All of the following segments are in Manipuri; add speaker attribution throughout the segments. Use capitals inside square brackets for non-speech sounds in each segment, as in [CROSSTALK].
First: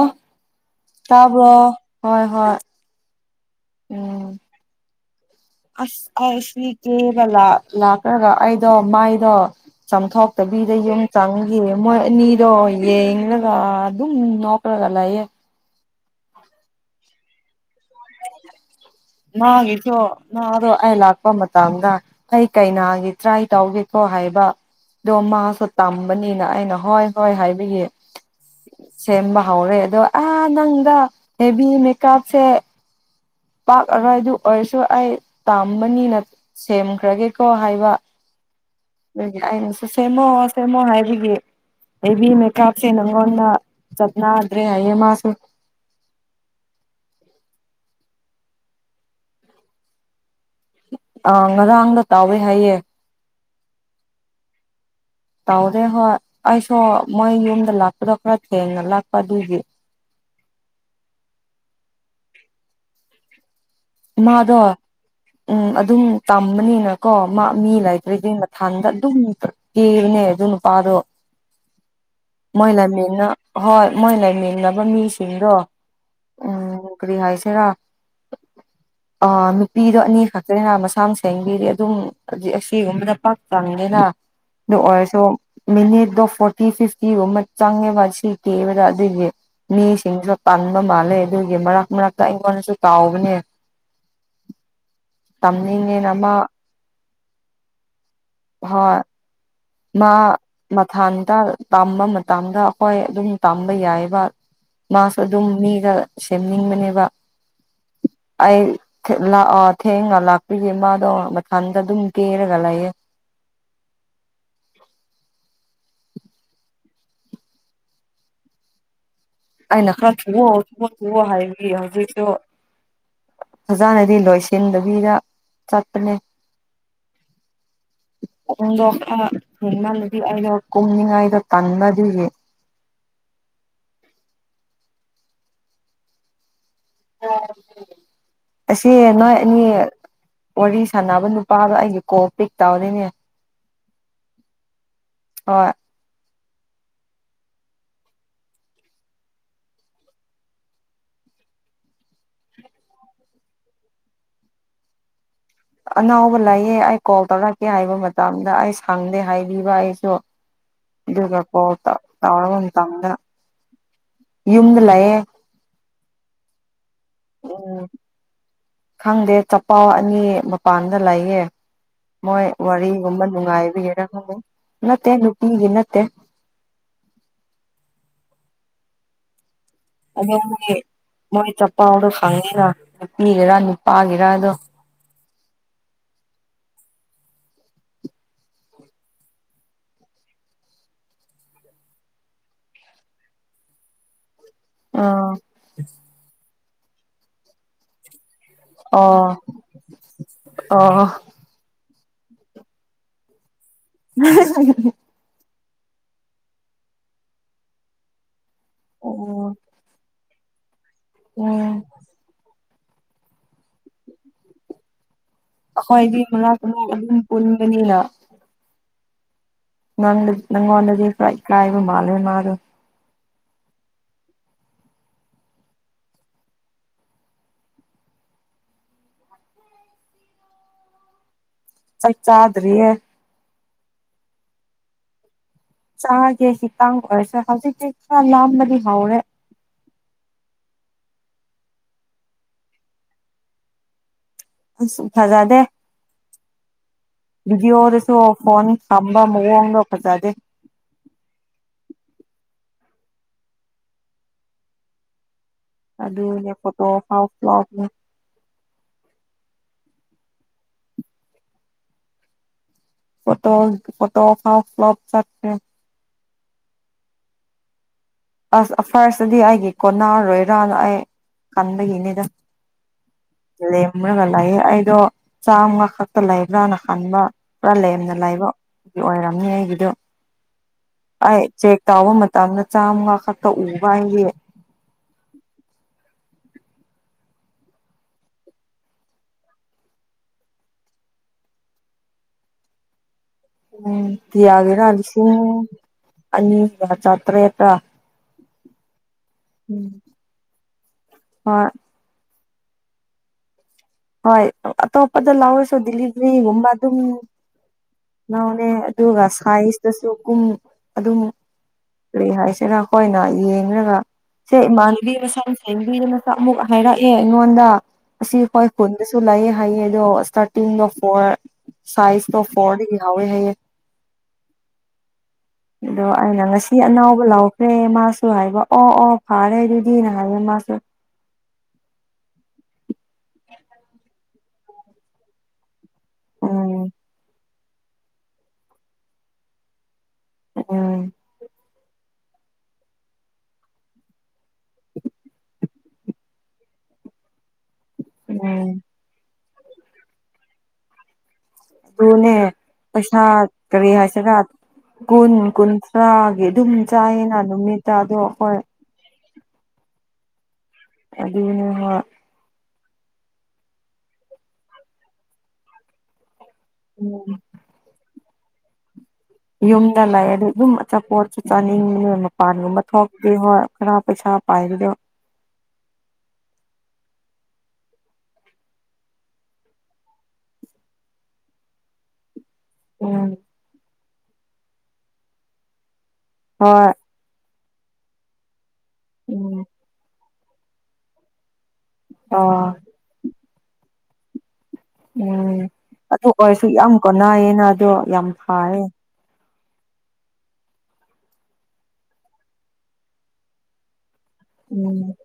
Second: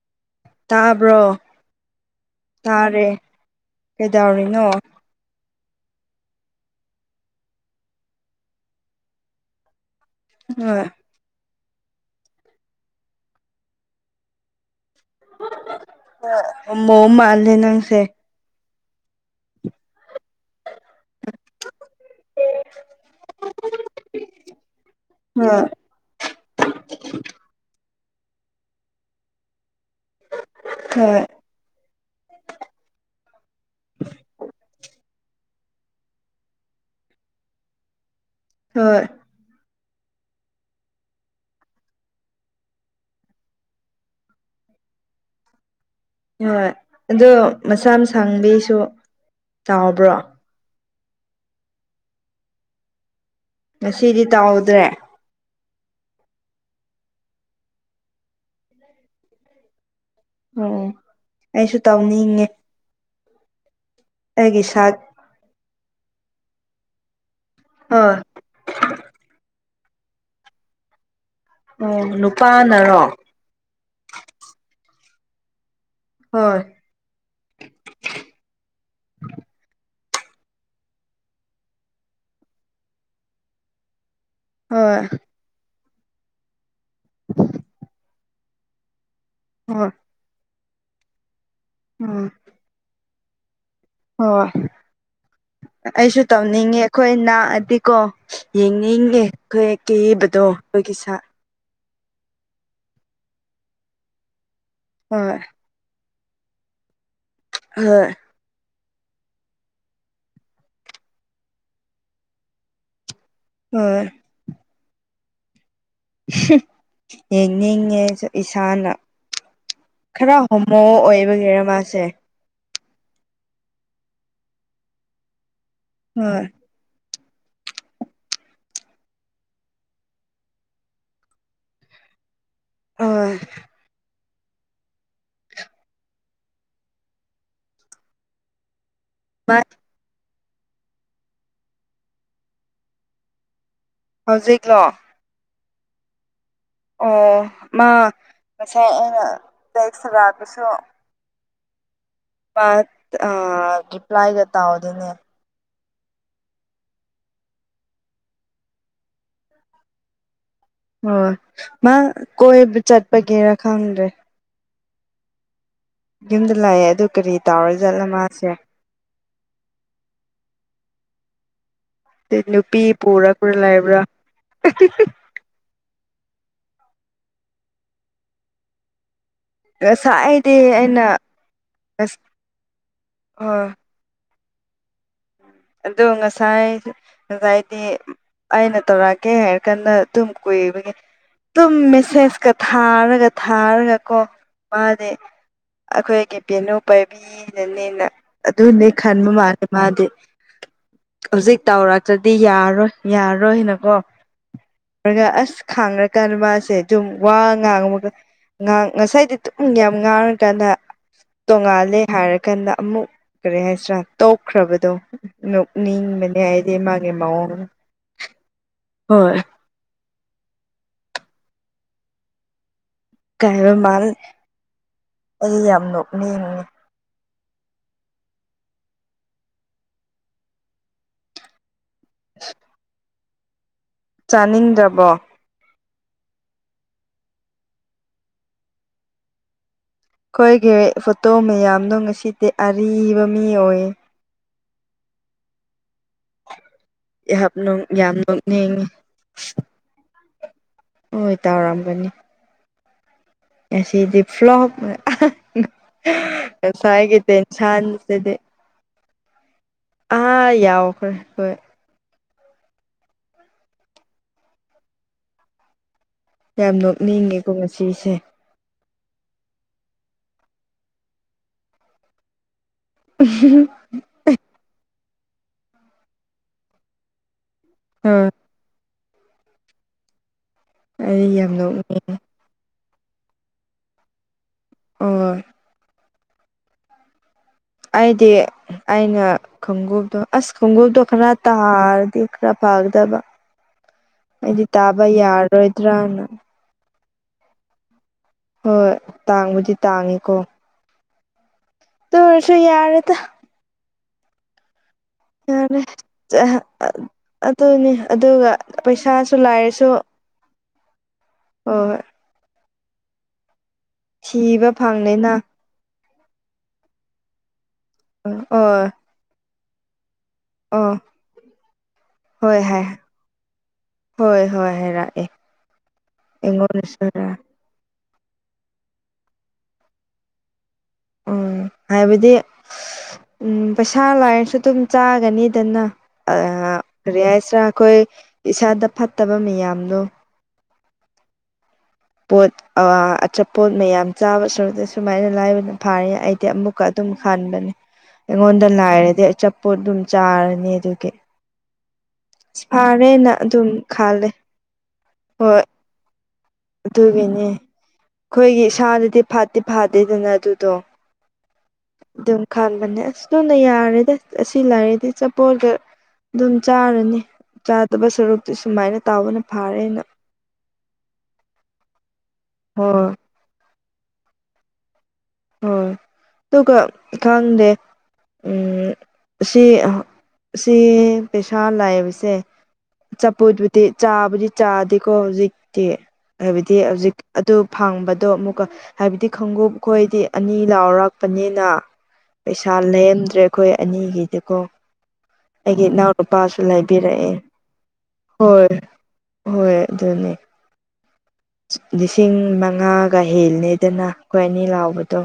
Speaker 1: ꯑ ꯇꯥꯕ꯭ꯔꯣ ꯍꯣꯏ ꯍꯣꯏ
Speaker 2: ꯇꯥꯔꯦ
Speaker 1: ꯎꯝ
Speaker 2: ꯀꯩꯗꯧꯔꯤꯅꯣ
Speaker 1: ꯑꯁ ꯑ ꯁꯤ ꯀꯦꯕ ꯂꯥꯛꯂ꯭ꯔꯒ ꯑꯩꯗꯣ ꯃꯥꯏꯗꯣ ꯆꯥꯝꯊꯣꯛ ꯆꯛꯇꯕꯤꯗ
Speaker 2: ꯍꯣꯏ
Speaker 1: ꯌꯨꯝ ꯆꯪꯈꯤ ꯃꯣꯏ ꯑꯅꯤꯗꯣ ꯌꯦꯡꯂꯒ ꯑꯗꯨꯝ ꯅꯣꯛꯂꯒ ꯂꯥꯛꯌꯦꯦ
Speaker 2: ꯃꯣ ꯃꯥꯜꯂꯅꯪꯁꯦ
Speaker 1: ꯃꯥꯒꯦꯁꯨꯣ ꯅ ꯑꯗꯣ ꯑꯩ ꯂꯥꯛꯄ ꯃꯇꯝꯗ ꯑꯩ ꯀꯩꯅꯥꯒꯤ ꯇ꯭ꯔꯥꯏ ꯇꯧꯒꯦꯀꯣ ꯍꯥꯏꯕ ꯗꯣꯃ
Speaker 2: ꯍꯣꯏ
Speaker 1: ꯁꯣ ꯇꯝ ꯅ ꯑꯩꯅ ꯍꯣꯏ ꯍꯣꯏ ꯍꯥꯏꯕꯒꯤ ꯁꯦꯝꯕ ꯍꯧꯔꯦ ꯑꯣ ꯑ ꯅꯪꯗ
Speaker 2: ꯍꯣꯏ
Speaker 1: ꯑꯦꯦꯕꯤ ꯃꯦꯀꯞꯁꯦ ꯄꯥꯛ ꯑꯔꯣꯏꯗꯨ ꯑꯣꯏꯔꯁꯨ ꯑꯩ ꯇꯝꯕꯅꯤꯅ ꯁꯦꯝꯈ꯭ꯔꯒꯦꯀꯣ ꯍꯥꯏꯕ
Speaker 2: ꯍꯣꯏ
Speaker 1: [UNINTELLIGIBLE] ꯑꯩꯅꯁꯨ ꯁꯦꯝꯃꯣ ꯁꯦꯝꯃꯣ ꯍꯥꯏꯕꯒꯤ ꯍꯦꯕꯤ ꯃꯦꯀꯞꯁꯤꯅ ꯉꯣꯟꯅ ꯆꯠꯅꯗ꯭ꯔꯦ ꯍꯥꯏꯌꯦ ꯃꯥꯁꯨ
Speaker 2: ꯍꯣꯏ ꯑꯗꯣ ꯃꯁꯝ ꯁꯥꯡꯕꯤꯁꯨ ꯇꯥꯎꯕ꯭ꯔꯣ
Speaker 1: ꯑꯥ ꯉꯔꯥꯡꯗ ꯇꯥꯎꯑꯦ ꯍꯥꯏꯌꯦ
Speaker 2: ꯉꯁꯤꯗꯤ ꯇꯥꯎꯗ꯭ꯔꯦ
Speaker 1: ꯇꯧꯗꯦ ꯍꯣꯏ ꯑꯩꯁꯨ ꯃꯣꯏ ꯌꯨꯝꯗ ꯂꯥꯛꯄꯗꯣ ꯈꯔ ꯊꯦꯡꯅ ꯂꯥꯛꯄ ꯑꯗꯨꯒꯤ
Speaker 2: ꯎꯝ ꯑꯩꯁꯨ ꯇꯧꯅꯤꯡꯉꯦ
Speaker 1: ꯃꯥꯗꯣ
Speaker 2: ꯑꯩꯒꯤ ꯁꯛ
Speaker 1: ꯎꯝ ꯑꯗꯨꯝ ꯇꯝꯕꯅꯤꯅꯀꯣ ꯃꯥ ꯃꯤ
Speaker 2: ꯍꯣꯏ
Speaker 1: ꯂꯩꯇꯕꯒꯤꯅꯦꯕ ꯈꯟꯗꯦ ꯑꯗꯨꯝ ꯀꯦꯕꯅꯦ ꯑꯗꯨ ꯅꯨꯄꯥꯗꯣ
Speaker 2: ꯎꯝ
Speaker 1: ꯃꯣꯏ
Speaker 2: ꯅꯨꯄꯥꯅꯔꯣ
Speaker 1: ꯂꯩꯃꯤꯟꯅ ꯍꯣꯏ ꯃꯣꯏ ꯂꯩꯃꯤꯟꯅꯕ ꯃꯤꯁꯤꯡꯗꯣ
Speaker 2: ꯍꯣꯏ
Speaker 1: ꯎꯝ ꯀꯔꯤ ꯍꯥꯏꯁꯤꯔꯥ ꯑꯥ ꯅꯨꯄꯤꯗꯣ ꯑꯅꯤ ꯈꯛꯇꯅꯤꯅ ꯃꯁꯝ ꯁꯦꯡꯕꯤꯗꯤ ꯑꯗꯨꯝ ꯑꯗꯤ ꯑꯁꯤꯒꯨꯝꯕꯗ ꯄꯥꯛ ꯇꯥꯅꯤꯡꯗꯦꯅ ꯑꯗꯨ
Speaker 2: ꯍꯣꯏ
Speaker 1: ꯑꯣꯏꯔꯁꯨ ꯃꯤꯅꯤꯠꯗꯣ ꯐꯣꯔꯇꯤ ꯐꯤꯐꯇꯤꯒꯨꯝꯕ ꯆꯪꯉꯦꯕ ꯁꯤ ꯀꯦꯕꯗ ꯑꯗꯨꯒꯤ
Speaker 2: ꯍꯣꯏ
Speaker 1: ꯃꯤꯁꯤꯡꯁꯨ ꯇꯟꯕ ꯃꯥꯜꯂꯦ ꯑꯗꯨꯒꯤ ꯃꯔꯛ ꯃꯔꯛꯇ
Speaker 2: ꯎꯝ
Speaker 1: ꯑꯩꯉꯣꯟꯗꯁꯨ ꯀꯥꯎꯕꯅꯦ
Speaker 2: ꯍꯣꯏ
Speaker 1: ꯇꯝꯅꯤꯡꯉꯦꯅ
Speaker 2: ꯑꯩꯁꯨ
Speaker 1: ꯃꯥ
Speaker 2: ꯇꯧꯅꯤꯡꯉꯦ ꯑꯩꯈꯣꯏ ꯅꯥꯛꯑꯗꯤꯀꯣ
Speaker 1: ꯍꯣꯏ
Speaker 2: ꯌꯦꯡꯅꯤꯡꯉꯦ ꯈꯣꯏ
Speaker 1: ꯃꯥ
Speaker 2: ꯀꯦꯕꯗꯣ ꯈꯣꯏꯒꯤ ꯁꯥ
Speaker 1: ꯃꯊꯥꯟꯇ ꯇꯝꯕ ꯃꯇꯝꯗ ꯑꯩꯈꯣꯏ ꯑꯗꯨꯝ ꯇꯝꯕ ꯌꯥꯏꯌꯦꯕ ꯃꯥꯁꯨ
Speaker 2: ꯍꯣꯏ
Speaker 1: ꯑꯗꯨꯝ ꯃꯤꯒ ꯁꯦꯝꯅꯤꯡꯕꯅꯦꯕ
Speaker 2: ꯍꯣꯏ
Speaker 1: ꯑꯩ ꯂꯥꯛꯑꯣ ꯊꯦꯡꯅ ꯂꯥꯛꯄꯒꯤ ꯃꯥꯗꯣ ꯃꯊꯟꯗ ꯑꯗꯨꯝ ꯀꯦꯔꯒ ꯂꯩꯌꯦ
Speaker 2: ꯍꯣꯢ
Speaker 1: [INAUDIBLE]
Speaker 2: [UNINTELLIGIBLE] ꯌꯦꯡꯅꯤꯡꯉꯦ ꯑꯩꯁꯨ ꯏꯁꯥꯅ
Speaker 1: ꯑꯩꯅ ꯈꯔ ꯊꯨꯑꯣ
Speaker 2: ꯍꯣꯃꯣ
Speaker 1: ꯊꯨꯑꯣ ꯊꯨꯑꯣ
Speaker 2: ꯑꯣꯏꯕꯒꯤꯔ
Speaker 1: ꯍꯥꯏꯕꯒꯤ
Speaker 2: ꯃꯥꯁꯦ
Speaker 1: ꯍꯧꯖꯤꯛꯁꯨ ꯐꯖꯅꯗꯤ ꯂꯣꯏꯁꯤꯟꯗꯕꯤꯗ ꯆꯠꯄꯅꯤ
Speaker 2: ꯍꯣꯏ
Speaker 1: ꯈꯣꯡꯗꯣ [UNINTELLIGIBLE] ꯑꯩꯩꯗꯣ ꯀꯨꯝꯅꯤꯉꯥꯏꯗꯣ ꯇꯟꯕ ꯑꯗꯨꯒꯤ
Speaker 2: ꯑꯣꯏ
Speaker 1: ꯑꯁꯤ ꯅꯣꯏ
Speaker 2: ꯃꯥ
Speaker 1: ꯑꯅꯤ ꯋꯥꯔꯤ ꯁꯥꯥꯟꯅꯕ ꯅꯨꯄꯥꯗꯣ ꯑꯩꯗꯤ ꯀꯣꯜ ꯄꯤꯛ ꯇꯧꯗꯦꯅꯦ
Speaker 2: ꯍꯧꯖꯤꯛꯂꯣ
Speaker 1: ꯍꯣꯏ
Speaker 2: ꯑꯣ ꯃꯥ ꯉꯁꯥꯏ ꯑꯩꯅ ꯗꯥꯏꯐꯔꯥꯗꯁꯨ ꯄꯥꯛ ꯑ ꯔꯤꯄ꯭ꯂꯥꯏꯒ ꯇꯧꯗꯦꯅꯦ
Speaker 1: ꯑꯅꯧꯕ ꯂꯩꯌꯦ ꯑꯩ ꯀꯣꯜ ꯇꯧꯔꯛꯀꯦ ꯍꯥꯏꯕ ꯃꯇꯝꯗ ꯑꯩ ꯁꯪꯗꯦ ꯍꯥꯏꯕꯤꯕ ꯑꯩꯁꯨ
Speaker 2: ꯍꯣꯏ
Speaker 1: ꯑꯗꯨꯒ ꯀꯣꯜ
Speaker 2: ꯃꯥ
Speaker 1: ꯇꯧꯔꯕ
Speaker 2: ꯀꯣꯏꯕ
Speaker 1: ꯃꯇꯝꯗ
Speaker 2: ꯆꯠꯄꯒꯦꯔ ꯈꯪꯗ꯭ꯔꯦ
Speaker 1: ꯌꯨꯝꯗ ꯂꯩꯌꯦ
Speaker 2: ꯌꯨꯝꯗ ꯂꯩꯌꯦ ꯑꯗꯨ ꯀꯔꯤ
Speaker 1: ꯎꯝ
Speaker 2: ꯇꯧꯔꯖꯥꯠꯂ ꯃꯥꯁꯦ
Speaker 1: ꯈꯪꯗꯦ ꯆꯄꯜ ꯑꯅꯤ ꯃꯄꯥꯟꯗ ꯂꯩꯌꯦ ꯃꯣꯏ
Speaker 2: ꯅꯨꯄꯤ
Speaker 1: ꯋꯥꯔꯤꯒꯨꯝꯕ
Speaker 2: ꯄꯨꯔꯛꯄ꯭ꯔꯥ ꯂꯩꯕ꯭ꯔꯥ
Speaker 1: ꯅꯨꯡꯉꯥꯏꯕꯒꯤꯔ ꯈꯪꯗꯦ ꯅꯠꯇꯦ ꯅꯨꯄꯤꯒꯤ ꯅꯠꯇꯦ ꯑꯣ ꯃꯣꯏ
Speaker 2: ꯉꯁꯥꯏꯗꯤ
Speaker 1: ꯑꯍꯨꯝꯒꯤ
Speaker 2: ꯑꯩꯅ
Speaker 1: ꯃꯣꯏ ꯆꯛꯄꯥꯎꯗꯣ ꯐꯪꯉꯦꯅ ꯅꯨꯄꯤꯒꯤꯔꯥ
Speaker 2: ꯍꯣꯏ
Speaker 1: ꯅꯨꯄꯥꯒꯤꯔꯥꯗꯣ
Speaker 2: ꯑꯗꯣ ꯉꯁꯥꯏꯁꯨ ꯉꯁꯥꯏꯗꯤ ꯑꯩꯅ ꯇꯧꯔꯛꯀꯦ ꯍꯥꯏꯔ ꯀꯥꯟꯗ ꯑꯗꯨꯝ ꯀꯨꯏꯕꯒꯤ ꯇꯨꯝ ꯃꯦꯁꯦꯖꯀ ꯊꯥꯔꯒ ꯊꯥꯔꯒ ꯀꯣ ꯃꯥꯗꯤ
Speaker 1: ꯎꯝ
Speaker 2: ꯑꯩꯈꯣꯏꯒꯤ ꯕꯦꯅꯨ ꯄꯥꯏꯕꯤꯅꯅꯤꯅ ꯑꯗꯨꯅꯦ ꯈꯟꯕ
Speaker 1: ꯑꯣ
Speaker 2: ꯃꯥꯜꯂꯦ ꯃꯥꯗꯤ
Speaker 1: ꯑꯣ
Speaker 2: ꯍꯧꯖꯤꯛ ꯇꯧꯔꯛꯇ꯭ꯔꯗꯤ ꯌꯥꯔꯣꯏ ꯌꯥꯔꯣꯏ ꯍꯥꯏꯅ ꯀꯣ
Speaker 1: [UNINTELLIGIBLE]
Speaker 2: ꯑꯁ ꯈꯥꯡꯈ꯭ꯔꯀꯥꯟꯗ ꯃꯥꯁꯦ ꯑꯗꯨꯝ ꯋꯥ ꯉꯥꯡꯕꯒ ꯉꯥꯡ ꯉꯁꯥꯏꯗꯤ
Speaker 1: ꯎꯝ
Speaker 2: ꯇꯨꯝ ꯌꯥꯝ ꯉꯥꯡꯔꯀꯥꯟꯗ
Speaker 1: ꯎꯝ
Speaker 2: ꯇꯣꯡꯉꯥꯜꯂꯤ ꯑꯗꯩ ꯍꯥꯏꯔꯀꯥꯟꯗ ꯑꯃꯨꯛ ꯀꯔꯤ ꯍꯥꯏꯁꯤꯔꯥ ꯇꯣꯛꯈ꯭ꯔꯕꯗꯣ
Speaker 1: ꯑꯩꯈꯣꯏꯗꯤ
Speaker 2: ꯅꯣꯛꯅꯤꯡꯕꯅꯦ
Speaker 1: ꯃꯅꯥꯛ
Speaker 2: ꯑꯩꯗꯤ
Speaker 1: ꯃꯅꯥꯛ
Speaker 2: ꯃꯥꯒꯤ
Speaker 1: ꯑꯗꯨꯝ
Speaker 2: ꯃꯑꯣꯡ
Speaker 1: ꯄꯨꯟꯕꯅꯤꯅ
Speaker 2: ꯍꯣꯏ꯫
Speaker 1: ꯅꯪ ꯅꯪꯉꯣꯟꯗꯗꯤ ꯈꯔ ꯏꯀꯥꯢꯕ ꯃꯥꯜꯂꯦ ꯃꯥꯗꯣ꯫
Speaker 2: ꯀꯥꯏꯕ ꯃꯥꯅ ꯑꯗꯨ ꯌꯥꯝ ꯅꯣꯛꯅꯤꯡꯉꯦ꯫
Speaker 1: ꯆꯥꯛ ꯆꯥꯗ꯭ꯔꯤꯌꯦ꯫
Speaker 2: ꯆꯥꯅꯤꯡꯗꯕꯣ꯫
Speaker 1: ꯆꯥꯒꯦ [UNINTELLIGIBLE] ꯍꯧꯖꯤꯛꯇꯤ ꯈꯔ ꯂꯥꯝꯕꯗꯤ ꯍꯧꯔꯦ꯫
Speaker 2: ꯑꯩꯈꯣꯏꯒꯤ ꯐꯣꯇꯣ ꯃꯌꯥꯝꯗꯣ ꯉꯁꯤꯗꯤ ꯑꯔꯤꯕ ꯃꯤ ꯑꯣꯏꯌꯦ꯫
Speaker 1: [UNINTELLIGIBLE] ꯐꯖꯗꯦ꯫
Speaker 2: ꯌꯥꯝ
Speaker 1: ꯚꯤꯗꯤꯑꯣꯗꯁꯨ ꯐꯣꯟ
Speaker 2: ꯅꯣꯛꯅꯤꯡꯉꯤ
Speaker 1: ꯇꯝꯕ ꯃꯑꯣꯡꯗꯣ ꯐꯖꯗꯦ꯫
Speaker 2: ꯍꯣꯏ ꯇꯧꯔꯝꯒꯅꯤ꯫ ꯉꯁꯤꯗꯤ ꯐ꯭ꯂꯣꯞ [UNINTELLIGIBLE]
Speaker 1: ꯑꯗꯨꯅꯦ ꯐꯣꯇꯣ
Speaker 2: ꯉꯁꯥꯏꯒꯤ
Speaker 1: ꯐꯥꯎ ꯐ꯭ꯂꯣꯞꯅꯦ
Speaker 2: ꯇꯦꯟꯁꯟꯁꯤꯗꯤ ꯑꯥ ꯌꯥꯎꯈ꯭ꯔꯦ ꯍꯣꯏ꯫
Speaker 1: [UNINTELLIGIBLE]
Speaker 2: ꯌꯥꯝ ꯅꯣꯛꯅꯤꯡꯉꯦꯀꯣ ꯉꯁꯤꯁꯦ꯫
Speaker 1: ꯑꯁ ꯐꯥꯔꯁꯇꯗꯤ ꯑꯩꯒꯤ ꯀꯣꯟꯅꯔꯔꯣꯏꯔꯅ ꯑꯩ ꯈꯟꯕꯒꯤꯅꯤꯗ꯫ ꯂꯦꯝꯃ꯭ꯔꯒ ꯂꯩꯌꯦ ꯑꯩꯗꯣ ꯆꯥꯝꯃ ꯈꯛꯇ ꯂꯩꯕ꯭ꯔꯥꯅ ꯈꯟꯕ꯫ ꯄꯨꯔꯥ ꯂꯦꯝꯅ
Speaker 2: ꯑꯥ
Speaker 1: ꯂꯩꯕ ꯑꯣꯏꯔꯝꯅꯤ ꯑꯩꯒꯤꯗꯨ ꯑꯩ
Speaker 2: ꯌꯥꯝ
Speaker 1: ꯆꯦꯛ
Speaker 2: ꯅꯣꯛꯅꯤꯡꯉꯦ
Speaker 1: ꯇꯥꯎꯕ ꯃꯇꯝ ꯇꯝꯗ ꯆꯥꯝꯃꯉꯥ ꯈꯛꯇ ꯎꯕ ꯑꯩꯒꯤ
Speaker 2: ꯑꫭ ꯑꯩꯗꯤ ꯑꯩꯅ ꯈꯣꯡꯉꯨꯞꯇꯣ ꯑꯁ ꯈꯣꯡꯉꯨꯞꯇꯣ ꯈꯔ ꯇꯥꯔꯗꯤ ꯈꯔ ꯐꯒꯗꯕ
Speaker 1: ꯎꯝ ꯀꯤ
Speaker 2: ꯑꯩꯗꯤ
Speaker 1: ꯌꯥꯒꯤꯔꯥ
Speaker 2: ꯇꯥꯕ
Speaker 1: ꯂꯤꯁꯤꯡ
Speaker 2: ꯌꯥꯔꯔꯣꯏꯗ꯭ꯔꯅ
Speaker 1: ꯑꯅꯤꯒ ꯆꯥꯇꯔꯦꯠꯇ
Speaker 2: ꯍꯣꯏ ꯇꯥꯡꯕꯨꯗꯤ ꯇꯥꯡꯉꯤꯀꯣ
Speaker 1: ꯍꯣꯏ
Speaker 2: ꯑꯗꯨ ꯑꯣꯏꯔꯁꯨ ꯌꯥꯔꯦꯗ
Speaker 1: ꯍꯣꯏ ꯑꯇꯣꯞ ꯑꯗꯣ ꯂꯧꯔꯁꯨ
Speaker 2: ꯌꯥꯔꯦ
Speaker 1: ꯗꯤꯂꯤꯚꯔꯤꯒꯨꯝꯕ ꯑꯗꯨꯝ
Speaker 2: ꯑꯗꯨꯅꯤ ꯑꯗꯨꯒ
Speaker 1: ꯂꯧꯔꯦ ꯑꯗꯨꯒ
Speaker 2: ꯄꯩꯁꯥꯁꯨ
Speaker 1: ꯁꯥꯏꯖꯇꯁꯨ ꯄꯨꯡ ꯑꯗꯨꯝ
Speaker 2: ꯍꯣꯍꫭꯏ
Speaker 1: ꯀꯩ ꯍꯥꯏꯁꯤꯔ ꯑꯩꯈꯣꯏꯅ ꯌꯦꯡꯂꯡꯒ ꯁꯦ
Speaker 2: ꯊꯤꯕ
Speaker 1: ꯏꯃꯥꯟꯅꯕꯤ
Speaker 2: ꯐꯪꯅꯤꯅ
Speaker 1: ꯃꯁꯝ ꯍꯦꯟꯕꯤꯗꯨ ꯃꯁꯛ ꯑꯃꯨꯛ ꯍꯥꯏꯔꯛꯑꯦ ꯑꯩꯉꯣꯟꯗ ꯑꯁꯤ ꯍꯣꯏ
Speaker 2: ꯑꯣ
Speaker 1: ꯈꯨꯨꯟꯗꯁꯨ ꯂꯩꯌꯦ ꯍꯥꯏꯌꯦ ꯑꯗꯣ ꯇꯨꯅ
Speaker 2: ꯑꯣ
Speaker 1: ꯐꯣꯔ ꯁꯥꯏꯇꫭ
Speaker 2: ꯍꯣꯏ ꯍꯥꯏ
Speaker 1: ꯐꯣꯔꯗꯒꯤ ꯍꯧꯋꯦ ꯍꯥꯏꯌꯦ
Speaker 2: ꯍꯣꯏ ꯍꯣꯏ ꯍꯥꯏꯔꯛꯑꯦ
Speaker 1: ꯑꯗꯣ ꯑꯩꯅ ꯉꯁꯤ
Speaker 2: ꯑꯩꯉꯣꯟꯗꯁꯨ
Speaker 1: ꯑꯅꯧꯕ
Speaker 2: ꯍꯥꯏꯔꯛꯑꯦ
Speaker 1: ꯂꯥꯎ ꯇꯔꯦ ꯃꯥꯁꯨ ꯍꯥꯏꯕ ꯑꯣ ꯑꯣ ꯐꯥꯔꯦ ꯑꯗꯨꯗꯤꯅ ꯍꯥꯏꯌꯦ ꯃꯥꯁꯨ
Speaker 2: ꯎꯝ ꯍꯥꯏꯕꯗꯤ ꯎꯝ ꯄꯩꯁꯥ ꯂꯥꯏꯔꯁꯨ ꯑꯗꯨꯝ ꯆꯥꯒꯅꯤꯗꯅ ꯑ
Speaker 1: ꯎꯝ
Speaker 2: ꯀꯔꯤ ꯍꯥꯏꯁꯤꯔ ꯑꯩꯈꯣꯏ ꯏꯁꯥꯗ ꯐꯠꯇꯕ ꯃꯌꯥꯝꯗꯣ
Speaker 1: ꯎꯝ
Speaker 2: ꯄꯣꯠ ꯑ ꯑꯆꯥꯄꯣꯠ ꯃꯌꯥꯝ ꯆꯥꯕ ꯁꯔꯨꯛꯇ ꯁꯨꯃꯥꯏꯅ ꯂꯥꯏꯕꯅ ꯐꯥꯔꯦ ꯑꯩꯗꯤ ꯑꯃꯨꯛ ꯀ ꯑꯗꯨꯝ ꯈꯟꯕꯅꯦ ꯑꯩꯉꯣꯟꯗ
Speaker 1: ꯎꯝ
Speaker 2: ꯂꯥꯏꯔꯗꯤ ꯑꯆꯥꯄꯣꯠ ꯑꯗꯨꯝ ꯆꯥꯔꯅꯤ ꯑꯗꯨꯒꯤ
Speaker 1: ꯑꯗꯨꯅꯦ ꯄꯩꯁꯥ
Speaker 2: ꯐꯥꯔꯦꯅ ꯑꯗꯨꯝ
Speaker 1: ꯀꯔꯤ
Speaker 2: ꯈꯜꯂꯦ
Speaker 1: ꯍꯥꯏꯁꯤꯔ ꯀꯨꯟ
Speaker 2: ꯍꯣꯏ
Speaker 1: ꯀꯨꯟꯊ꯭ꯔꯥꯒꯤ ꯑꯗꯨꯝ ꯆꯥꯏꯌꯦꯅ
Speaker 2: ꯑꯗꯨꯒꯤꯅꯦ
Speaker 1: ꯅꯨꯃꯤꯠꯇ ꯑꯗꯣ ꯍꯣꯏ
Speaker 2: ꯑꯩꯈꯣꯏꯒꯤ ꯏꯁꯥꯗꯗꯤ ꯐꯥꯠꯇꯤ ꯐꯠꯗꯦꯗꯅ ꯑꯗꯨꯗꯣ
Speaker 1: ꯑꯗꯨꯅꯦ ꯍꯣꯏ
Speaker 2: ꯑꯗꯨꯝ ꯈꯟꯕꯅꯦ ꯑꯁꯗꯨꯅ ꯌꯥꯔꯦꯗꯤ ꯑꯁꯤ ꯂꯥꯏꯔꯗꯤ ꯑꯆꯥꯄꫭꯠꯀ ꯑꯗꯨꯝ ꯆꯥꯔꯅꯤ
Speaker 1: ꯎꯝ
Speaker 2: ꯆꯥꯗꯕ ꯁꯔꯨꯛꯇꯤ ꯁꯨꯃꯥꯏꯅ ꯇꯥꯎꯕꯅ
Speaker 1: ꯌꯨꯝꯗ
Speaker 2: ꯐꯥꯔꯦꯅ
Speaker 1: ꯂꯩꯔꯗꯤ ꯑꯗꯨꯝ ꯑꯆꯥꯄꯣꯠꯁꯨ ꯆꯥꯅꯤꯡꯕꯅꯦ ꯃꯄꯥꯟꯒꯨꯝꯕ
Speaker 2: ꯍꯣꯏ
Speaker 1: ꯊꯣꯛ ꯑꯗꯨ ꯍꯣꯏ ꯈꯔ ꯄꯩꯁꯥ ꯄꯥꯏꯕꯗꯣ
Speaker 2: ꯍꯣꯏ ꯑꯗꯨꯒ ꯈꯪꯗꯦ ꯎꯝ ꯑꯁꯤ ꯑꯁꯤ ꯄꯩꯁꯥ ꯂꯩꯕꯁꯦ ꯑꯆꯥꯄꫭꯠꯕꯨꯗꯤ ꯆꯥꯕꯨꯗꯤ ꯆꯥꯗꯦꯀꯣ ꯍꯧꯖꯤꯛꯇꯤ ꯍꯥꯏꯕꯗꯤ
Speaker 1: ꯍꯣꯏ
Speaker 2: ꯍꯧꯖꯤꯛ ꯑꯗꯨ ꯐꯪꯕꯗꯣ ꯑꯃꯨꯛꯀ ꯍꯥꯏꯕꯗꯤ ꯈꯣꯡꯉꯨꯞ ꯈꯣꯏꯗꯤ ꯑꯅꯤ ꯂꯥꯎꯔꯛꯄꯅꯤꯅ
Speaker 1: ꯑꯣ
Speaker 2: ꯄꯩꯁꯥ ꯂꯩꯔꯝꯗ꯭ꯔꯦ ꯑꯩꯈꯣꯏ ꯑꯅꯤꯒꯤꯗꯤꯀꯣ
Speaker 1: ꯎꯝ
Speaker 2: ꯑꯩꯒꯤ
Speaker 1: ꯑꯗꯨ
Speaker 2: ꯏꯅꯥꯎꯅꯨꯄꯥꯁꯨ
Speaker 1: ꯑꯣꯏꯔꯁꯨ ꯌꯥꯝ
Speaker 2: ꯂꯩꯕꯤꯔꯛꯑꯦ
Speaker 1: ꯀꯣꯟꯅꯩꯌꯦꯅ ꯑꯗꯣ ꯌꯥꯝ
Speaker 2: ꯍꯣꯏ
Speaker 1: ꯐꯥꯌꯦ
Speaker 2: ꯍꯣꯏ ꯑꯗꯨꯅꯤ ꯂꯤꯁꯤꯡ ꯃꯪꯉꯥꯒ ꯍꯦꯜꯂꯦꯗꯅ ꯑꯩꯈꯣꯏ ꯑꯅꯤ
Speaker 1: ꯎꯝ
Speaker 2: ꯂꯥꯎꯕꯗꯣ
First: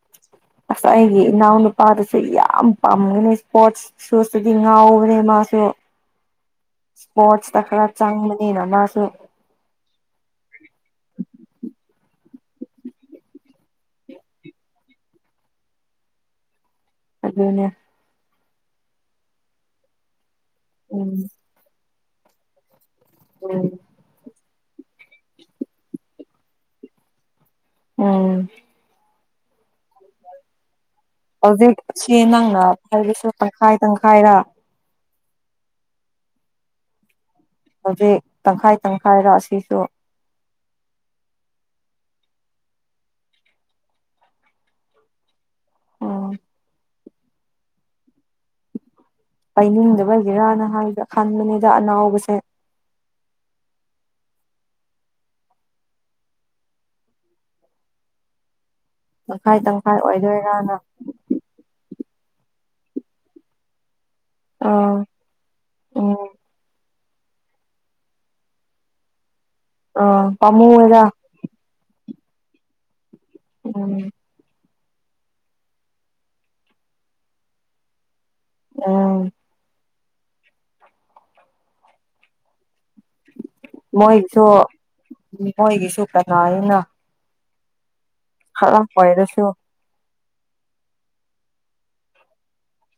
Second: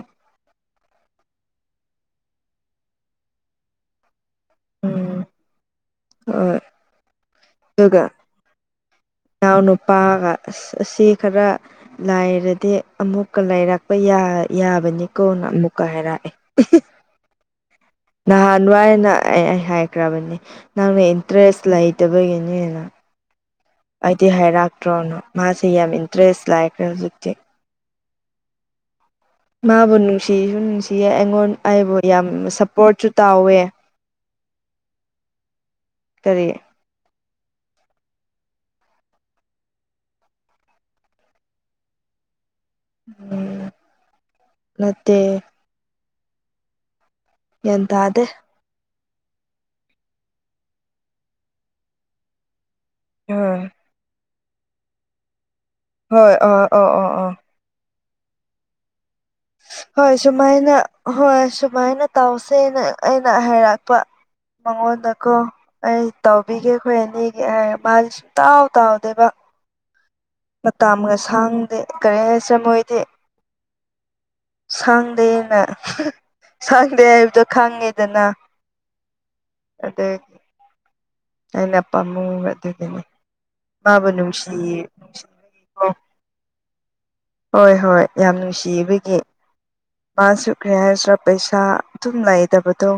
Speaker 1: ꯑꯁ ꯑꯩꯒꯤ ꯏꯅꯥꯎꯅꯨꯄꯥꯗꯨꯁꯨ ꯌꯥꯝ ꯄꯥꯝꯒꯅꯤ ꯏꯁꯄꯣꯠꯁ ꯁꯨꯁꯇꯗꯤ ꯉꯥꯎꯕꯅꯦ
Speaker 2: ꯎꯝ
Speaker 1: ꯃꯥꯁꯨ
Speaker 2: ꯍꯣꯏ
Speaker 1: ꯏꯁꯄꯣꯔꯠꯁꯇ ꯈꯔ ꯆꯪꯕꯅꯤꯅ ꯃꯥꯁꯨ
Speaker 2: ꯏꯅꯥꯎ ꯅꯨꯄꯥꯒ ꯑꯁ ꯑꯁꯤ ꯈꯔ ꯂꯥꯏꯔꯗꯤ ꯑꯃꯨꯛꯀ ꯂꯥꯏꯔꯛꯄ ꯌꯥ ꯌꯥꯕꯅꯤꯀꯣꯅ ꯑꯃꯨꯛꯀ ꯍꯥꯏꯔꯛꯑꯦ ꯎ [UNINTELLIGIBLE]
Speaker 1: ꯑꯗꯨꯅꯦ
Speaker 2: ꯅꯍꯥꯟꯋꯥꯏꯅ ꯑꯩ ꯑꯩ ꯍꯥꯏꯈ꯭ꯔꯕꯅꯦ ꯅꯪꯅ
Speaker 1: ꯎꯝ
Speaker 2: ꯏꯟꯇꯔꯦꯁ ꯂꯩꯇꯕꯒꯤꯅꯦꯅ
Speaker 1: ꯎꯝ
Speaker 2: ꯑꯩꯗꯤ ꯍꯥꯏꯔꯛꯇ꯭ꯔꯣꯅ ꯃꯥꯁꯦ ꯌꯥꯝ ꯏꯟꯇꯔꯦꯁ ꯂꯩꯈ꯭ꯔꯦ ꯍꯧꯖꯤꯛꯇꯤ
Speaker 1: ꯎꯝ
Speaker 2: ꯃꯥꯕꯨ ꯅꯨꯡꯁꯤꯁꯨ ꯅꯨꯡꯁꯤꯌꯦ ꯑꯩꯉꯣꯟ
Speaker 1: ꯍꯧꯖꯤꯛ
Speaker 2: ꯑꯩꯕꯨ ꯌꯥꯝ ꯁꯞꯄꯣꯔꯠꯁꯨ ꯇꯥꯎꯋꯦ
Speaker 1: ꯇꯪꯈꯥꯏꯔꯥ
Speaker 2: ꯀꯔꯤ
Speaker 1: ꯍꯧꯖꯤꯛ ꯇꯪꯈꯥꯏ ꯇꯪꯈꯥꯏꯔ ꯑꯁꯤꯁꯨ
Speaker 2: ꯎꯝ ꯅꯠꯇꯦ
Speaker 1: ꯑꯣ
Speaker 2: ꯒꯌ꯭ꯥꯟ ꯇꯥꯗꯦ
Speaker 1: ꯄꯥꯏꯅꯤꯡꯗꯕ ꯑꯣꯏꯒꯦꯔꯅ ꯍꯥꯏꯒ ꯈꯟꯕꯅꯤꯗ ꯑꯅꯥꯎꯕꯁꯦ
Speaker 2: ꯑꯝ ꯍꯣꯏ ꯑ ꯑꯣ ꯑꯣ ꯑ
Speaker 1: ꯇꯪꯈꯥꯏ ꯇꯪꯈꯥꯏ
Speaker 2: ꯍꯣꯏ
Speaker 1: ꯑꯣꯏꯗꯣꯏꯔꯅ
Speaker 2: ꯁꯨꯃꯥꯏꯅ ꯍꯣꯏ ꯁ ꯁꯨꯃꯥꯏꯅ ꯇꯧꯁꯦꯅ ꯑꯩꯅ ꯍꯥꯏꯔꯛꯄ
Speaker 1: ꯑꯥ
Speaker 2: ꯃꯉꯣꯟꯗ ꯀꯣ ꯑꯩ
Speaker 1: ꯎꯝ
Speaker 2: ꯇꯧꯕꯤꯒꯦ ꯑꯩꯈꯣꯏ ꯑꯅꯤꯒꯤ ꯍꯥꯔ ꯃꯥꯁꯦ ꯁꯨꯡꯇꯧ ꯇꯩꯗꯦꯕ
Speaker 1: ꯑꯥ ꯄꯥꯝꯃꯨꯌꯦꯗ
Speaker 2: ꯃꯇꯝꯒ ꯁꯥꯡꯗꯦ ꯀꯔꯤ ꯍꯥꯏꯁꯤꯔ ꯃꯣꯏꯗꯤ
Speaker 1: ꯎꯝ
Speaker 2: ꯁꯪꯗꯦꯅ ꯁꯪꯗꯦ ꯍꯥꯏꯕꯗꯣ ꯈꯪꯉꯦꯗꯅ
Speaker 1: ꯎꯝ
Speaker 2: ꯑꯗꯨ ꯑꯩꯅꯄꯥꯃꯨ ꯑꯗꯨꯗꯒꯤ ꯃꯥꯕꯨ
Speaker 1: ꯃꯣꯏꯒꯤꯁꯨ
Speaker 2: ꯅꯨꯡꯁꯤꯌꯦ ꯅꯨꯡꯁꯤ
Speaker 1: ꯃꯣꯏꯒꯤꯁꯨ ꯀꯅꯥꯅꯤꯅ
Speaker 2: ꯍꯣꯏ ꯍꯣꯏ ꯌꯥꯝ
Speaker 1: ꯈꯔ
Speaker 2: ꯅꯨꯡꯁꯤꯕꯒꯤ
Speaker 1: ꯑꯣꯏꯔꯁꯨ
Speaker 2: ꯃꯥꯁꯨ ꯀꯔꯤ ꯍꯥꯏꯁꯤꯔꯥ ꯄꯩꯁꯥ ꯑꯗꯨꯝ ꯂꯩꯗꯕꯗꯣ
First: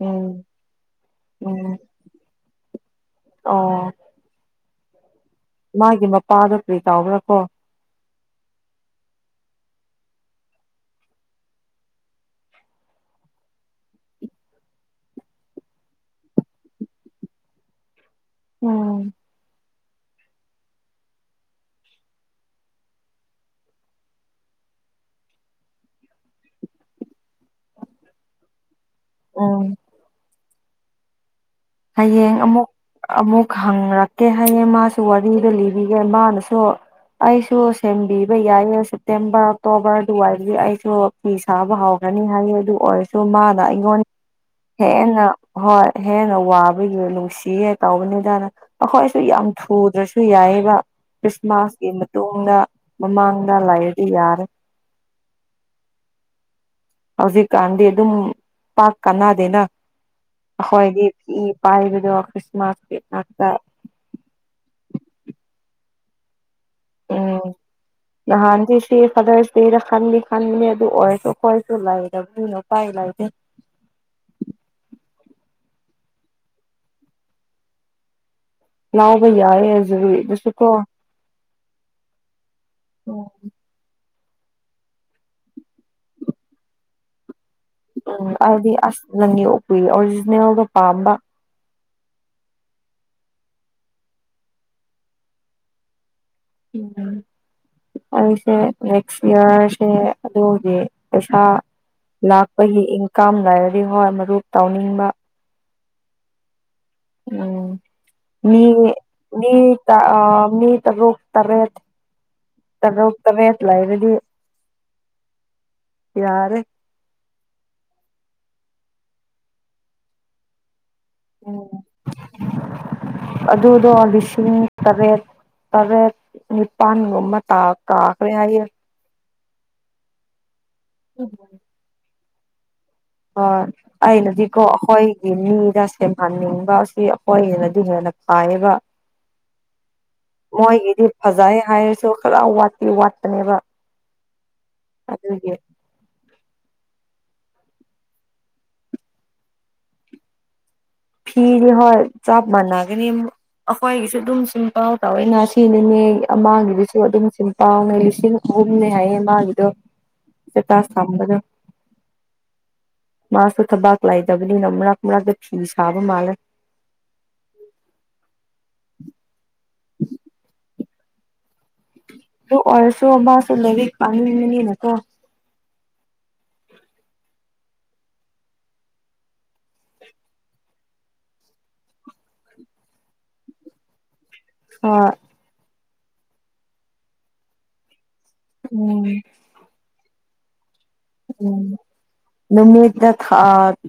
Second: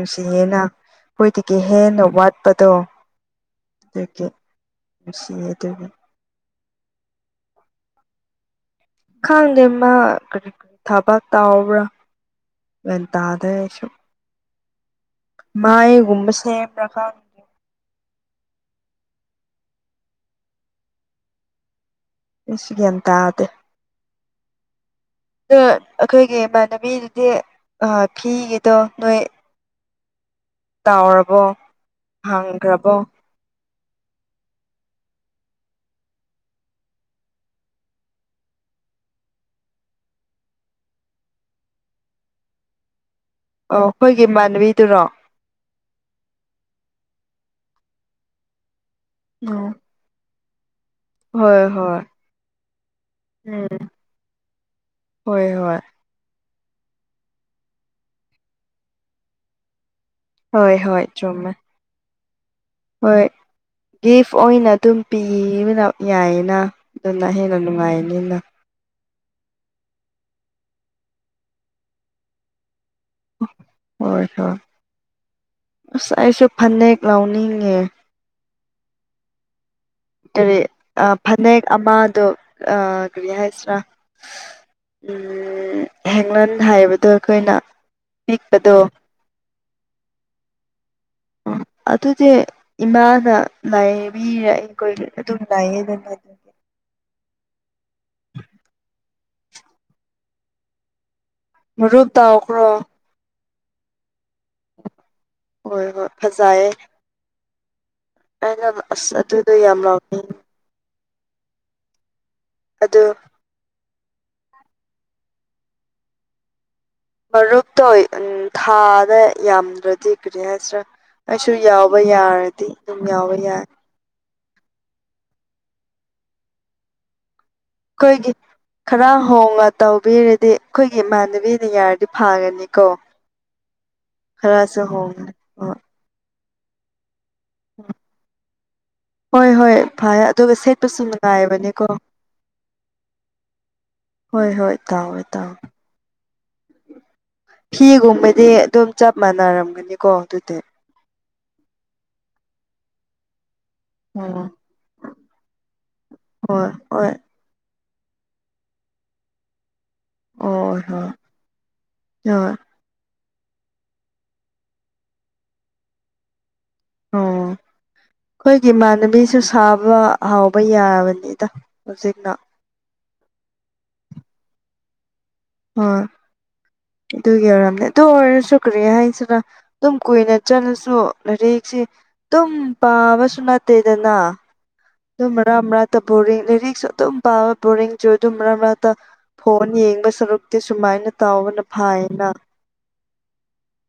Speaker 1: ꯎꯝ
Speaker 2: ꯑꯩꯈꯣꯏꯗꯒꯤ
Speaker 1: ꯎꯝ
Speaker 2: ꯍꯦꯟꯅ ꯋꯥꯠꯄꯗꯣ
Speaker 1: ꯑꯣ
Speaker 2: ꯑꯗꯨꯒꯤ ꯁꯤꯌꯦ
Speaker 1: ꯃꯥꯒꯤ ꯃꯄꯥꯗꯣ ꯀꯔꯤ ꯇꯧꯕ꯭ꯔꯥ ꯀꯣ
Speaker 2: ꯈꯪꯗꯦ ꯃꯥ ꯀꯔꯤ ꯊꯕꯛ ꯇꯥꯎꯕ꯭ꯔꯥ ꯒꯌ꯭ꯥꯟ ꯇꯥꯗꯦ ꯑꯩꯁꯨ ꯃꯥꯏꯒꯨꯝꯕꯁꯦ
Speaker 1: ꯎꯝ
Speaker 2: ꯏꯁ ꯒꯤꯌꯥꯟ ꯇꯥꯗꯦ ꯑꯩꯈꯣꯏꯒꯤ ꯏꯃꯥꯟꯅꯕꯤꯗꯨꯗꯤ ꯐꯤꯒꯤꯗꯣ ꯅꯣꯏ
Speaker 1: ꯎꯝ
Speaker 2: ꯇꯧꯔꯥꯕꯣ
Speaker 1: ꯍꯌꯦꯡ ꯑꯃꯨꯛ ꯑꯃꯨꯛ ꯈꯪꯔꯛꯀꯦ ꯍꯥꯏꯌꯦ ꯃꯥꯁꯨ ꯋꯥꯔꯤꯗ ꯂꯤꯕꯤꯒꯦ ꯃꯥꯅꯁꯨ ꯑꯩꯁꯨ ꯁꯦꯝꯕꯤꯕ ꯌꯥꯏꯌꯦ ꯁꯦꯞꯇꯦꯝꯕꯔ ꯑꯣꯛꯇꯣꯕꯔ ꯑꯗꯨꯋꯥꯏꯗꯤ ꯑꯩꯁꯨ ꯐꯤ ꯁꯥꯕ ꯍꯧꯒꯅꯤ ꯍꯥꯏꯌꯦ ꯑꯗꯨ ꯑꯣꯏꯔꯁꯨ ꯃꯥꯅꯥ
Speaker 2: ꯑꯣ
Speaker 1: ꯑꯩꯉꯣꯟ
Speaker 2: ꯑꯩꯈꯣꯏꯒꯤ ꯏꯃꯥꯟꯅꯕꯤꯗꯨꯔꯣ
Speaker 1: ꯍꯦꯟꯅ ꯍꯣꯏ ꯍꯦꯟꯅ ꯋꯥꯕꯒꯤ ꯅꯨꯡꯁꯤꯌꯦ ꯇꯥꯎꯕꯅꯤꯗꯅ ꯑꯩꯈꯣꯏꯁꯨ ꯌꯥꯝ
Speaker 2: ꯎꯝ
Speaker 1: ꯊꯨꯗ꯭ꯔꯁꯨ ꯗꯨ ꯌꯥꯏꯑꯦꯕ
Speaker 2: ꯍꯣꯏ
Speaker 1: ꯈ꯭ꯔꯤꯁꯃꯥꯁꯀꯤ
Speaker 2: ꯍꯣꯏ
Speaker 1: ꯃꯇꯨꯡꯗ ꯃꯃꯥꯡꯗ
Speaker 2: ꯎꯝ
Speaker 1: ꯂꯩꯔꯗꯤ ꯌꯥꯅꯤ
Speaker 2: ꯍꯣꯏ ꯍꯣꯏ
Speaker 1: ꯍꯧꯖꯤꯛꯀꯥꯟꯗꯤ ꯑꯗꯨꯝ ꯄꯥꯛ ꯀꯅꯗꯦꯅ
Speaker 2: ꯍꯣꯏ ꯍꯣꯏ
Speaker 1: ꯑꯩꯍꯣꯏꯗꯤ
Speaker 2: ꯆꯨꯝꯃꯦ
Speaker 1: ꯄꯥꯏꯕꯗꯣ ꯈ꯭ꯔꯤꯁꯃꯥꯁꯀꯤ
Speaker 2: ꯍꯣꯏ
Speaker 1: ꯉꯥꯛꯇꯥ
Speaker 2: ꯒꯤꯐ ꯑꯣꯏꯅ ꯑꯗꯨꯝ ꯄꯤ ꯌꯥꯏꯌꯦꯅ ꯑꯗꯨꯅ ꯍꯦꯟꯅ ꯅꯨꯡꯉꯥꯏꯅꯤꯅ
Speaker 1: ꯍꯦꯄꯤ ꯐꯥꯗꯔ ꯗꯧꯗꯗ ꯈꯟꯅꯤ ꯈꯟꯕꯅꯤ ꯑꯗꯨ ꯑꯣꯏꯔꯁꯨ ꯑꯩꯈꯣꯏꯁꯨ ꯂꯥꯏꯗꯕꯅꯤꯅ ꯎꯄꯥꯏ ꯂꯩꯇꯦ
Speaker 2: ꯍꯣꯏ ꯍꯣꯏ ꯑꯁ ꯑꯩꯁꯨ ꯐꯅꯦꯛ ꯂꯥꯎꯅꯤꯡꯉꯦ
Speaker 1: ꯂꯧꯕ ꯌꯥꯏꯑꯦ
Speaker 2: ꯀꯔꯤ ꯐꯅꯦꯛ ꯑꯃꯗꯣ ꯀꯔꯤ ꯍꯥꯏꯁꯤꯔꯥ ꯎꯝ ꯍꯦꯡꯅꯟ ꯍꯥꯏꯕꯗꯣ ꯑꯩꯈꯣꯏꯅ
Speaker 1: ꯎꯝ ꯍꯥꯏꯗꯤ
Speaker 2: ꯄꯤꯛꯄꯗꯣ
Speaker 1: ꯑꯁ ꯅꯪꯒꯤ ꯑꯣꯛꯄꯨꯏ ꯑꯣꯔꯤꯖꯤꯅꯦꯜꯒ ꯄꯥꯝꯕ
Speaker 2: ꯎꯝ ꯑꯗꯨꯗꯤ ꯏꯃꯥꯅ ꯂꯩꯕꯤꯔꯦ ꯑꯩꯈꯣꯏ ꯑꯗꯨꯝ ꯂꯥꯩꯩꯌꯦꯗꯅ
Speaker 1: ꯎꯝ ꯑꯩꯁꯦ ꯅꯦꯛꯁ ꯏꯌꯥꯔꯁꯦ ꯑꯗꯨ ꯒꯤ ꯄꯩꯁꯥ
Speaker 2: ꯃꯔꯨꯞ ꯇꯥꯎꯈ꯭ꯔꯣ
Speaker 1: ꯂꯥꯛꯄꯒꯤ ꯏꯪꯀꯝ ꯂꯩꯔꯗꯤ ꯍꯣꯏ ꯃꯔꯨꯞ ꯇꯥꯎꯅꯤꯡꯕ
Speaker 2: ꯍꯣꯏ ꯍꯣꯏ ꯐꯖꯩ ꯌꯦ
Speaker 1: ꯎꯝ ꯃꯤ
Speaker 2: ꯑꯁ
Speaker 1: ꯃꯤ
Speaker 2: ꯑꯗꯨꯗꯣ ꯌꯥꯝ
Speaker 1: ꯇ
Speaker 2: ꯂꯥꯎꯅꯤꯡ
Speaker 1: ꯅꯤꯇꯔꯨꯛꯇꯔꯦꯠ
Speaker 2: ꯑꯗꯨ
Speaker 1: ꯇꯔꯨꯛ ꯇꯔꯦꯠ ꯂꯩꯔꯥꯗꯤ ꯌꯥꯔꯦ
Speaker 2: ꯃꯔꯨꯞꯇꯣ ꯎ ꯊꯥꯗ ꯌꯥꯝꯗ꯭ꯔꯗꯤ ꯀꯔꯤ ꯍꯥꯏꯁꯤꯔꯥ ꯑꯩꯁꯨ
Speaker 1: ꯎꯝ
Speaker 2: ꯌꯥꯎꯕ ꯌꯥꯔꯗꯤ ꯑꯗꯨꯝ ꯌꯥꯎꯕ ꯌꯥꯏ
Speaker 1: [UNINTELLIGIBLE] ꯂꯤꯁꯤꯡ ꯇꯔꯦꯠ ꯇꯔꯦꯠ ꯅꯤꯄꯥꯜꯒꯨꯝꯕ ꯇꯥ ꯀꯥꯈ꯭ꯔꯦ
Speaker 2: ꯑꯩꯈꯣꯏꯒꯤ
Speaker 1: ꯍꯥꯏꯌꯦ
Speaker 2: ꯈꯔ ꯍꯣꯡꯉ ꯇꯧꯕꯤꯔꯗꯤ ꯑꯩꯈꯣꯏꯒꯤ ꯏꯃꯥꯟꯅꯕꯤꯅ ꯌꯥꯔꯗꯤ ꯐꯔꯅꯤꯀꯣ
Speaker 1: ꯍꯣꯏ ꯑꯩꯅꯗꯤꯀꯣ ꯑꯩꯈꯣꯏꯒꯤ
Speaker 2: ꯍꯣꯏ
Speaker 1: ꯃꯤꯗ ꯁꯦꯝꯍꯟꯅꯤꯡꯕ ꯑꯁꯤ ꯍꯣꯏꯅꯥꯗꯤ ꯍꯦꯟꯅ ꯐꯥꯏꯌꯦꯕ
Speaker 2: ꯍꯣꯏ ꯍꯣꯏ ꯐꯩ ꯑꯗꯨꯒ ꯁꯦꯠꯄꯁꯨ
Speaker 1: ꯃꯣꯏꯒꯤꯗꯤ ꯐꯖꯩ
Speaker 2: ꯅꯨꯡꯉꯥꯏꯕꯅꯤꯀꯣ
Speaker 1: ꯍꯥꯏꯔꯁꯨ ꯈꯔ ꯋꯥꯠꯇꯤ ꯋꯥꯠꯄꯅꯦꯕ
Speaker 2: ꯍꯣꯏ ꯍꯣꯏ ꯇꯥꯎꯋꯦ
Speaker 1: ꯑꯗꯨꯒꯤ
Speaker 2: ꯇꯥꯎꯋꯦ ꯐꯤꯒꯨꯝꯕꯗꯤ ꯑꯗꯨꯝ ꯆꯞ ꯃꯥꯟꯅꯔꯝꯒꯅꯤꯀꯣ ꯑꯗꯨꯗꯤ
Speaker 1: ꯐꯤꯗꯤ ꯍꯣꯏ ꯆꯞ ꯃꯅꯒꯅꯤ ꯑꯩꯈꯣꯏꯒꯤꯁꯨ ꯑꯗꯨꯝ
Speaker 2: ꯑꯣ
Speaker 1: ꯁꯤꯝꯄꯜ ꯇꯧꯋꯦꯅ ꯁꯤꯅꯤꯅꯦ
Speaker 2: ꯍꯣꯏ
Speaker 1: ꯑꯃꯥꯒꯤꯗꯨꯁꯨ
Speaker 2: ꯍꯣꯏ
Speaker 1: ꯑꯗꯨꯝ ꯄꯥꯎꯉ ꯂꯤꯁꯤꯡ ꯑꯍꯨꯝꯅꯦ ꯍꯥꯏꯌꯦ ꯃꯥꯒꯤꯗꯣ [UNINTELLIGIBLE]
Speaker 2: ꯑꯣ ꯍꯣꯏ ꯍꯣꯏ ꯑꯣ
Speaker 1: ꯃꯥꯁꯨ ꯊꯕꯛ ꯂꯩꯗꯕꯅꯤꯅ ꯃꯔꯛ ꯃꯔꯛꯇ ꯐꯤ ꯁꯥꯕ ꯃꯥꯜꯂꯦ
Speaker 2: ꯑꯣ ꯑꯩꯈꯣꯏꯒꯤ ꯏꯃꯥꯟꯅꯕꯤꯁꯨ ꯁꯥꯕ ꯍꯥꯎꯕ ꯌꯥꯔꯕꯅꯤꯗ ꯍꯧꯖꯤꯛꯅ
Speaker 1: ꯑꯗꯨ ꯑꯣꯏꯔꯁꯨ ꯃꯥꯁꯨ ꯂꯥꯏꯔꯤꯛ ꯄꯥꯅꯤꯡꯕꯅꯤꯅꯀꯣ
Speaker 2: ꯍꯣꯏ ꯑꯗꯨꯒꯤ ꯑꯣꯏꯔꯝꯅꯦ ꯑꯗꯨ ꯑꯣꯏꯔꯁꯨ ꯀꯔꯤ ꯍꯥꯏꯁꯤꯔ ꯑꯗꯨꯝ ꯀꯨꯏꯅ ꯆꯠꯂꯁꯨ ꯂꯥꯏꯔꯤꯛꯁꯦ ꯇꯨꯝ ꯄꯥꯕꯁꯨ ꯅꯠꯇꯦꯗꯅ
Speaker 1: ꯑꯣ
Speaker 2: ꯑꯗꯨꯝ ꯃꯔꯥ ꯃꯔꯅꯥꯥ ꯕꯣꯔꯤꯡ ꯂꯤꯔꯤꯛꯁꯨ ꯑꯗꯨꯝ ꯄꯥꯋꯦ ꯕꯣꯔꯤꯡꯁꯨ ꯑꯗꯨꯝ ꯃꯔꯥ ꯃꯔꯅꯥꯛꯇ
Speaker 1: ꯎꯝ
Speaker 2: ꯐꯣꯟ ꯌꯦꯡꯕ ꯁꯔꯨꯛꯇꯤ ꯁꯨꯃꯥꯏꯅ
Speaker 1: ꯎꯝ
Speaker 2: ꯇꯥꯎꯕꯅ ꯐꯥꯏꯌꯦꯅ
Speaker 1: ꯅꯨꯃꯤꯠꯇ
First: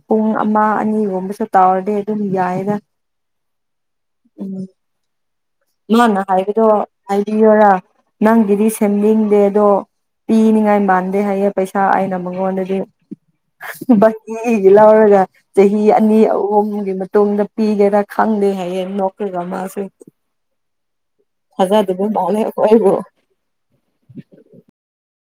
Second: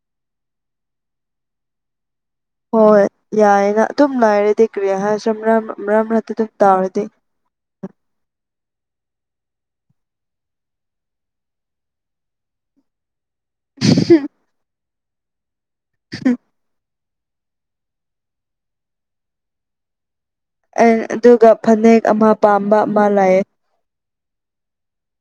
Speaker 1: ꯄꯨꯡ ꯑꯃ ꯑꯅꯤꯒꯨꯝꯕꯁꯨ ꯇꯥꯎꯔꯗꯤ ꯑꯗꯨꯝ ꯌꯥꯏ
Speaker 2: ꯍꯣꯏ ꯌꯥꯏꯅ ꯑꯗꯨꯝ ꯂꯥꯏꯔꯦꯗꯤ ꯀ꯭ꯔꯤꯌꯥ ꯍꯥꯏ ꯁꯝꯅ
Speaker 1: ꯃꯥꯅ ꯍꯥꯏꯕꯗꯣ ꯍꯥꯏꯕꯤꯌꯔ ꯅꯪꯒꯤꯗꯤ ꯁꯦꯝꯅꯤꯡꯗꯦ ꯑꯗꯣ ꯄꯤꯅꯤꯉꯥꯏ ꯃꯥꯟꯗꯦ ꯍꯥꯏꯌꯦ ꯄꯩꯁꯥ ꯑꯩꯅ ꯃꯉꯣꯟꯗꯗꯤ [UNINTELLIGIBLE] ꯂꯧꯔꯒ ꯆꯍꯤ ꯑꯅꯤ ꯑꯍꯨꯝꯒꯤ ꯃꯇꯨꯡꯗ ꯄꯤꯒꯦꯔ ꯈꯥꯟꯗ ꯍꯥꯏꯌꯦ ꯅꯀꯒ ꯃꯥꯁꯦ
Speaker 2: ꯑꯗꯨꯒ ꯐꯅꯦꯛ ꯑꯃ
Speaker 1: ꯃꯥꯜꯂꯦ
Speaker 2: ꯄꯥꯝꯕ
Speaker 1: ꯑꯩꯈꯣꯏꯕꯨ
Speaker 2: ꯑꯃ ꯂꯥꯛꯑꯦ